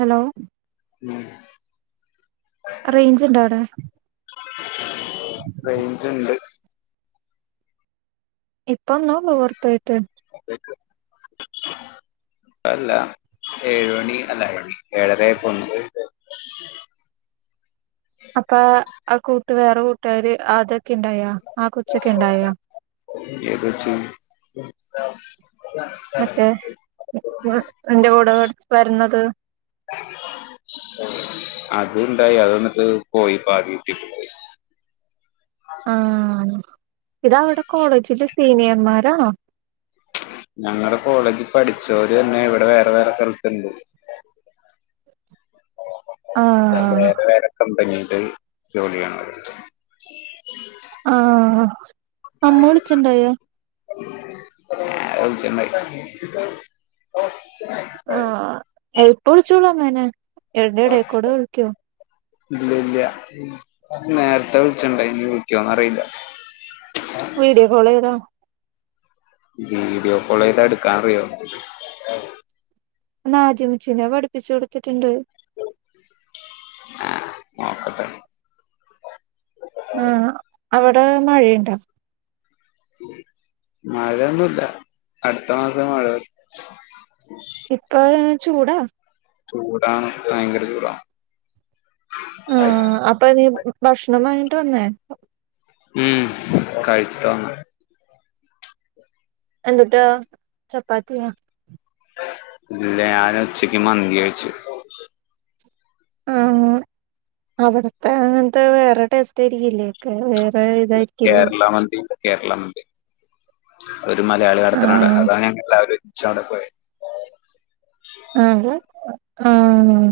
Hello ഉം റേഞ്ചിണ്ടോ അവിടെ റേഞ്ച് ഇണ്ട് ഇപ്പൊ ഒന്ന് [unintelligible] അല്ല ഏഴു മണി അല്ല ഏഴര ആയപ്പ വന്നത് അപ്പ ആ കൂട്ട് വേറെ കൂട്ടാര് അതൊക്കെ ഇണ്ടായാ ആ കൊച്ചൊക്കെ ഇണ്ടായാ ഏതൊച്ചാ മറ്റേ എന്റെ കൂടെ വരുന്നത് അത് ഇണ്ടായി അത് എന്നിട്ട് പോയി പാതിട്ട് ആഹ് ഇതവിടെ കോളേജില് സീനിയർമാരാണോ ഞങ്ങടെ കോളേജിൽ പഠിച്ചോര് തന്നെ ഇവിടെ വേറെ വേറെ സ്ഥലത്തുണ്ട് ആഹ് വേറെ വേറെ കമ്പനില് ജോലി ചെയ്യാണ് ആഹ് ആഹ് ൗച്ച ഭ ആഹ് എപ്പ വിളിച്ചോളു എന്നെ അൻ്റ എടേ കൂടെ വിളിക്കോ ഇല്ല ഇല്ല നേരത്തെ വിളിച്ചിട്ടുണ്ട [unintelligible] അറിയില്ല വീഡിയോ കോള് ചെയ്തൊ വീഡിയോ കോൾ ചെയ്താ എടുക്കാൻ അറിയോ ഉ നാജിമുച്ചീനെ പഠിപ്പിച്ചു കൊടുത്തിട്ടുണ്ട് ആഹ് നോക്കട്ടെ ആ അവിടെ മഴയുണ്ട മഴൊന്നുംല്ല അടുത്ത മാസം മഴ ഇപ്പ ചൂടാ ചൂടാണ് ഭയങ്കര ചൂടാ ആഹ് അപ്പൊ നീ ഭക്ഷണം വാങ്ങിട്ട് വന്നേ ഉം കഴിച്ചിട്ട് വന്നാ എന്തൂട്ട ചപ്പാത്തിയാ ഇല്ല ഞാന് ഉച്ചക്ക് മന്തി കഴിച്ചു ആ അവിടത്തെ അങ്ങനത്തെ വേറെ ടേസ്റ്റായിരിക്കില്ലേ ഒക്കെ വേറെ ഇതായിരിക്കും കേരള മന്തിയല്ല, കേരള മന്തി ഒരു മലയാളികടത്തണ കട ആഹ് അതാണ് ഞ എല്ലാവരും ചട പോയി ആഹ ആഹ്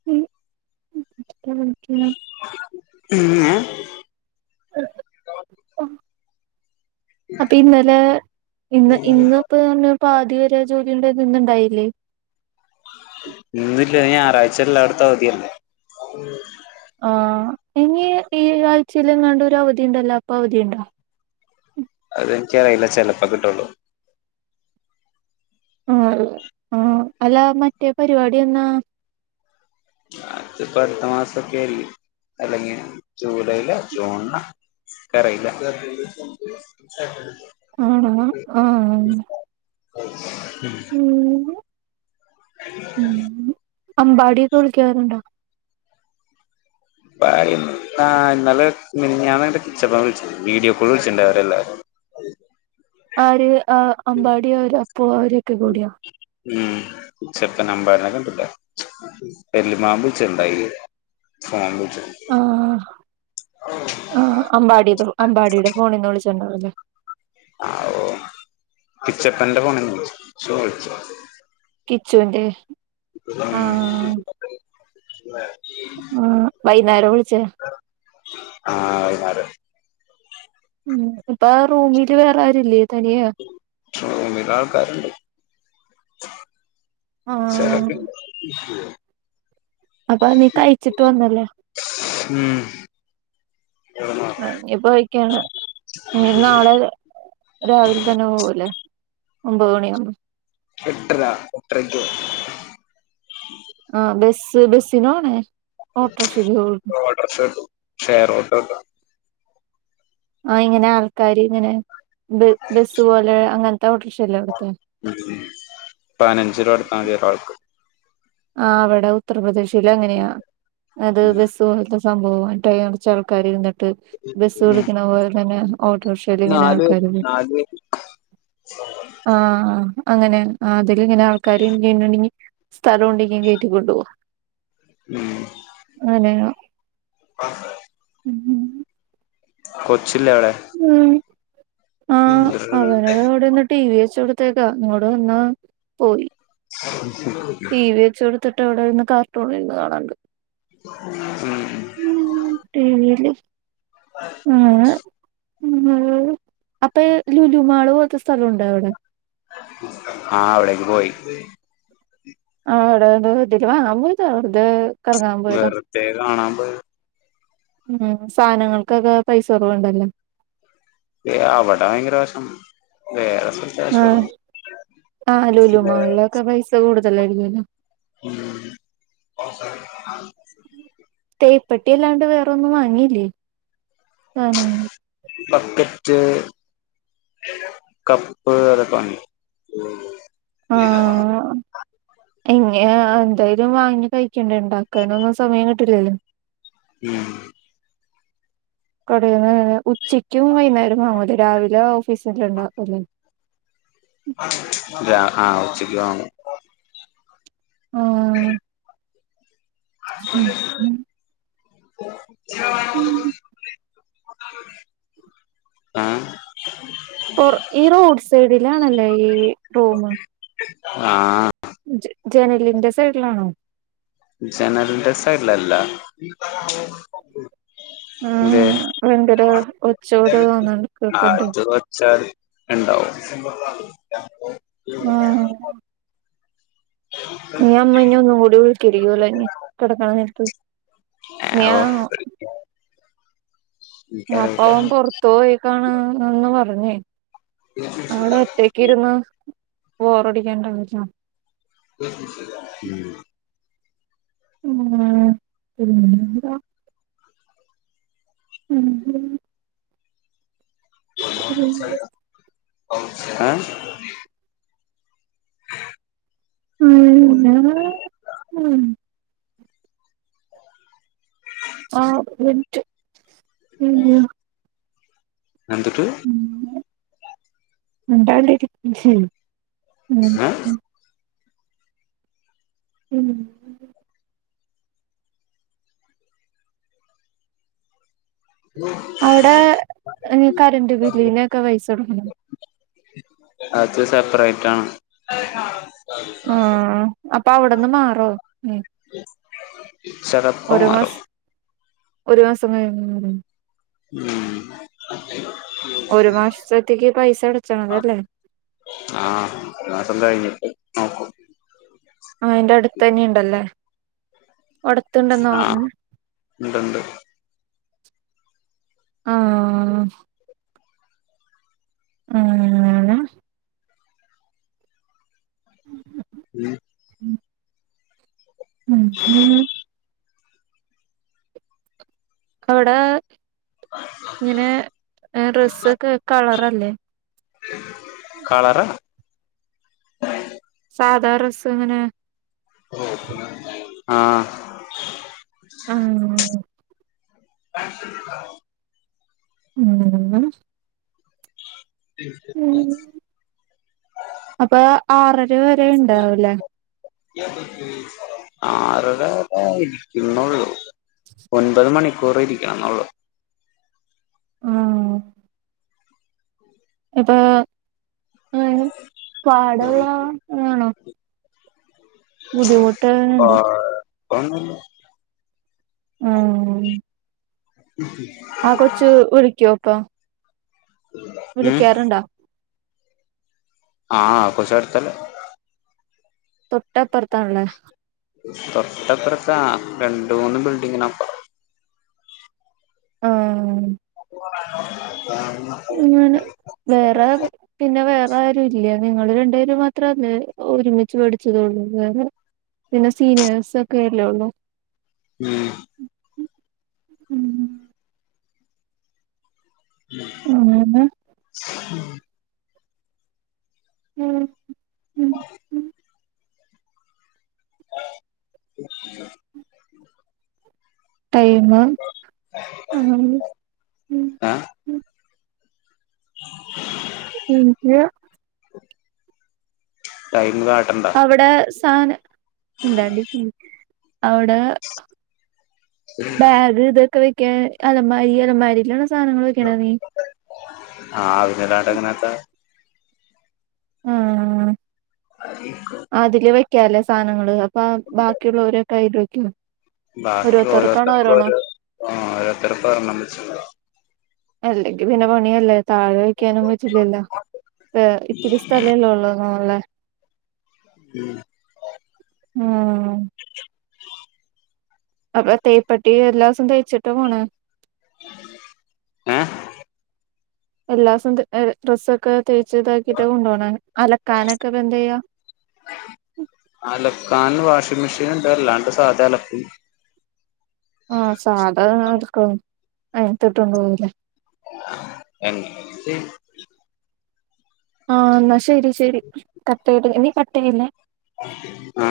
[unintelligible] പിന്നെ അപ്പ ഇന്നലെ ഇന്ന്, ഇന്ന്പ്പൊ പറഞ്ഞ് പാതിവരെ ജോലിണ്ട് ഇത് ന്ന്‌ ഇണ്ടായില്ലേ. ഇന്നില്ല ഞായറാഴ്ച എല്ലാടത്തും അവധില്ലെ. ഉം ആഹ് ഇനി ഈ ആഴ്ചയിലെങ്ങാണ്ട് ഒരു അവധിണ്ടല്ലോ അപ്പൊ അവധിണ്ടോ? അതെനിക്കറിയില്ല ചെലപ്പ കിട്ടുള്ളൂ. ആ, ആ അല്ല മറ്റേ പരിപാടി എന്നാ? അത്പ്പ അടുത്ത മാസൊക്കെരി അല്ലെങ്കി ജൂലൈയില, ജൂണില ക്കറിയില്ല. ആണ. ഉം ഉ ഉ അമ്പാടിക്കെ വിളിക്കാറുണ്ടോ? പ ഇന്നാ, ഇന്നലെ മിനങ്ങാന്ന്ണ്ട് കിച്ചപ്പ വിളിച്ച വീഡിയോ കോൾ വിളിച്ചിട്ടണ്ട അവരെല്ലാരും. ആര് അമ്പാടിയ അവര് അപ്പൂ അവരൊക്കെ കൂടിയോ. ഉം ചെപ്പ നമ്പാരനെ കിട്ടില്ല എല്ലമാമ്പച്ചുണ്ടായി. മാമ്പുജ ആ, ആ അമ്പാടി അമ്പാടിടെ ഫോണിന്ന് വിളിച്ചിണ്ടാവല്ലേ. ആ ഓ പിച്ചപ്പന്റെ ഫോണന്ന് വിളിച്ചു ചോയിച്ചു. കിച്ചുന്റെ ഉം ആഹ് [unintelligible] ആഹ് വൈന്നേരം വിളിച്ചെ. ആ വൈന്നേരം. ഉം ഇപ്പ റൂമില് വേറെ ആരുല്ലേ തനിയെയാ. റൂമിലാൾകാര്ണ്ട്. ആഹ് [unintelligible] [inaudible] അപ്പ നീ കയിച്ചിട്ട് വന്നല്ലേ. ഉം ആ ഇനിപ്പോ വൈക്കാണ് ഇനി നാളെ രാവിലെ തന്നെ പോവൂല്ലേ. ഒമ്പത് മണിയാവുമ്പം. എട്ടരാ എട്ടരയ്ക്ക് ആഹ് ബസ് ബസിനണെ. ഓടോർക്ഷട്ടും ഷെയറോട്ടട്ടും ആ ഇങ്ങനെ ആൾക്കാര് ഇങ്ങനെ ബ, ബസ്സ് പോലെ അങ്ങനത്തെ ഓട്ടോറിക്ഷല്ലെ അവിടുത്തെ. ഉം പയിനഞ്ചിര കൊട്ത്താതി ഒരാൾക്ക്. ആ അവിടെ ഉത്തർപ്രദേശിൽ അങ്ങനെയാ അത് ഉം ബെസ് ഇത്പോത്തെ സംഭവകുറച്ച ആൾക്കാര് ഇരുന്നിട്ട് ബസ്സ് വിളിക്കണ പോലെ തന്നെ ഓട്ടോറിക്ഷലിങ്ങനെ നാല് പേര് ആൾക്കാര് നാല് പേര് ആഹ അങ്ങനെ അതിലിങ്ങനെ ആൾക്കാര് [unintelligible] ണ് ണ്ടെ ങ്കി സ്ഥലോണ്ടെങ്കി കേറ്റിക്കൊണ്ടോവും. ഉം അതെയോ ഉ കൊച്ചില്ലെ അവിടെ? ഉം ആ ഉം അവനത് [unintelligible] അവിടെന്ന് ടി. വി വെച്ചോടുത്തേക്കാ ഇങ്ങോട് വന്ന് പോയി. [inaudible] ടി വി വെച്ച് കൊട്ത്ത്ട്ട് അവടെ ഇരുന്ന് കാർട്ടൂൺ ര്ന്ന് കാണ് ണ്ട് ഉം ഉം ടിവി ല് പറയ് ഉം അപ്പൊ ഈ ലുലുമാള് പോൽത്തെ സ്ഥലോണ്ടവടെ ആ അവിടേക്ക് പോയി [unintelligible] പോയതാ വെർതെ കാണാൻ പോയത് ഉം സാനങ്ങൾക്കൊക്കെ പൈസ കൊറവ് ണ്ടല്ലോ ഏ അവടെ ഭയങ്കര വെശം വേറെ കാശ് ആ കുറവ് ആ ലൂലുമാൾലൊക്കെ പൈസ കൂടുതലാ എല്ലേനും [inaudible] തേപ്പെട്ടി അല്ലാണ്ട് വേറൊന്നും വാങ്ങിലെ ആ ബക്കറ്റ് കപ്പ് തൊക്കെവാങ്ങി ഇങ്ങ എന്തായാലും വാങ്ങി കഴിക്കണ്ടേ ണ്ടാക്കാനൊന്നും സമയം കിട്ടില്ലല്ലോ ഉം [unintelligible] [inaudible] കടേന്ന് ഉച്ചക്കും വൈകുന്നേരം വാങ്ങൂലെ രാവിലെ ഓഫീസില് ണ്ടാക്കൂലെ അതെ ആ ഉച്ചക്ക് വാങ്ങും ആഹ് [inaudible] ഉം ഉം ഉം. [inaudible] ആ ഓർ ഈ റോഡ് സൈഡിലാണല്ലേ ഈ റൂമ് ആ ജെ ജെനലിന്റെ സൈഡിലാണോ ജെനലിന്റെ സൈഡിലല്ല എന്തെ ആഹ് ഭയങ്കര ഒച്ചോട് തോന്നുന്നുണ്ട് കേക്കണ്ട് [inaudible] ഇണ്ടാവും [unintelligible] ആ ആവോ [unintelligible] അപ്പൊ എനിക്കറിയില്ല അവൻ പൊർത്ത് പോയിക്കാണും എന്ന് പറഞ് അവിടൊറ്റ ഇരുന്ന് ബോറടിക്കേണ്ടെന്ന് വെച്ച [inaudible] പിന്നെ ഉം [unintelligible] [inaudible] എ ഉം ആ ഉം [unintelligible] എന്തുട്ട് പിന്നെ മിണ്ടാണ്ടിരി ഏ ഉം അവടെ ഈ കറന്റ് ബില്ലിനൊക്കെ പൈസ കൊട്ക്കണൊ അത് സെപ്പറേറ്റാണ് ആ അപ്പവ്ട്ന്ന് മാറോ ഉം [inaudible] ചെലപ്പം ഒരു മാറും മാസം ഒരു മാസം കഴിയുമ്പോ മാറും ഉം ഒരു മാസ്ത്തത്തേക്ക് പൈസ അടച്ചാണ് അല്ലേ ആഹ് ഒരു മാസം കഴിഞ്ഞ്‌ട്ട് ആഹ് അയ്ന്റെ അടുത്തന്നെ ഇണ്ടല്ലേ. ആഹ്‌ ഇണ്ട്ണ്ട്. ആഹ് [unintelligible] ഉം ഉം ഉം ഉം ഉം അവ്ടെ ങ്ങിനെ റെസ്സ് ഒക്കെ കളറല്ലേ കളറാ സാധാ റെസ്സ്‌ങ്ങനെ ആഹ്‌ ആഹ്‌ [inaudible] ഉം [inaudible] ഉം അപ്പൊ ആറര വരെണ്ടാവും ല്ലെ ആറര ഇരിക്കുന്നൊള്ളു ഒൻപത് മണിക്കൂറ് ഇരിക്കണം ന്ന് ള്ളൂ ആഹ് ഇപ്പ [unintelligible] പാടുള്ള ബുദ്ധിമുട്ട് ഉണ്ട് കോയ്പ്പം ആഹ് [unintelligible] ആ കൊച്ച് വിളിക്കോപ്പം ഉം വിളിക്കാറുണ്ടോ ആഹ് ആ കൊച്ച് അട്ത്തല്ല തൊട്ടപ്പർത്താണ്ല്ലേ തൊട്ടപ്പർത്താ രണ്ട്‌ മൂന്ന് ബിൽഡിങ്ങിന് അപ്പറം ആഹ് [unintelligible] അങ്ങനെ വേറെ പിന്നെ വേറെ ആരും ഇല്ലേ. നിങ്ങള് രണ്ടുപേര് മാത്രല്ലേ ഒരുമിച്ച് പഠിച്ചതുള്ളൂ വേറെ പിന്നെ സീനിയേഴ്സ് ഒക്കെ അല്ലെ ഉള്ളു ഉം ഉം അങ്ങനെ [unintelligible] ഉം [inaudible] ടൈമ് [unintelligible] ഏ [inaudible] [unintelligible] ടൈം കാ അവിടെ സാനം ഇണ്ടാ [unintelligible] അവടെ ബാഗ് ഇതൊക്കെ വെക്കാ അലമാരി അലമാരിലാണ് സാധനങ്ങള് വെക്കണ നീ ആഹ് പിന്നല്ലാണ്ട് എങ്ങനാപ്പ ആഹ് [unintelligible] അതില് വെക്കാല്ലേ സാനങ്ങള് അപ്പ ബാക്കിയുള്ളവരക്കെ അയ്ൽ വെക്കും ബാക്കി ഓരോരുത്തർക്കാണ് ഓരോരുത്തർക്കും ഓരോണോ ഓരോ ഓരോരുത്തർക്കും ഒരെണ്ണം വെച്ച് അല്ലെങ്കിൽ പിന്നെ പണിയല്ലേ താഴെ വെക്കാനും പറ്റില്ലല്ലോ ഇത്തിരി സ്ഥലല്ലേ ഒള്ളു മേള് ള്ള് ഉം ഉം അപ്പൊ തേപ്പട്ടി എല്ലാ ദിവസം തേച്ചിട്ട് പോണെ ഏഹ് [inaudible] എല്ലാ സം ഡ്രസ്സൊക്കെ തേച്ച് ഇതാക്കിയിട്ട് കൊണ്ടുപോണേ അലക്കാനൊക്കെ ഇപ്പ എന്ത് യ്യ അലക്കാൻ വാഷിംഗ് മെഷീൻ ഒണ്ട് അല്ലാണ്ട് സാധാ അലക്കും ആഹ് സാധാ ങ്ങനെഅലക്കും അയിനത്തു ഇട്ടോണ്ട് പോവുല്ലേ [unintelligible] ആഹ് എന്നാ ശരി ശരി കട്ട്‌ ചെയ്ത് നീ കട്ട് ചെയ്യല്ലേ ആഹ്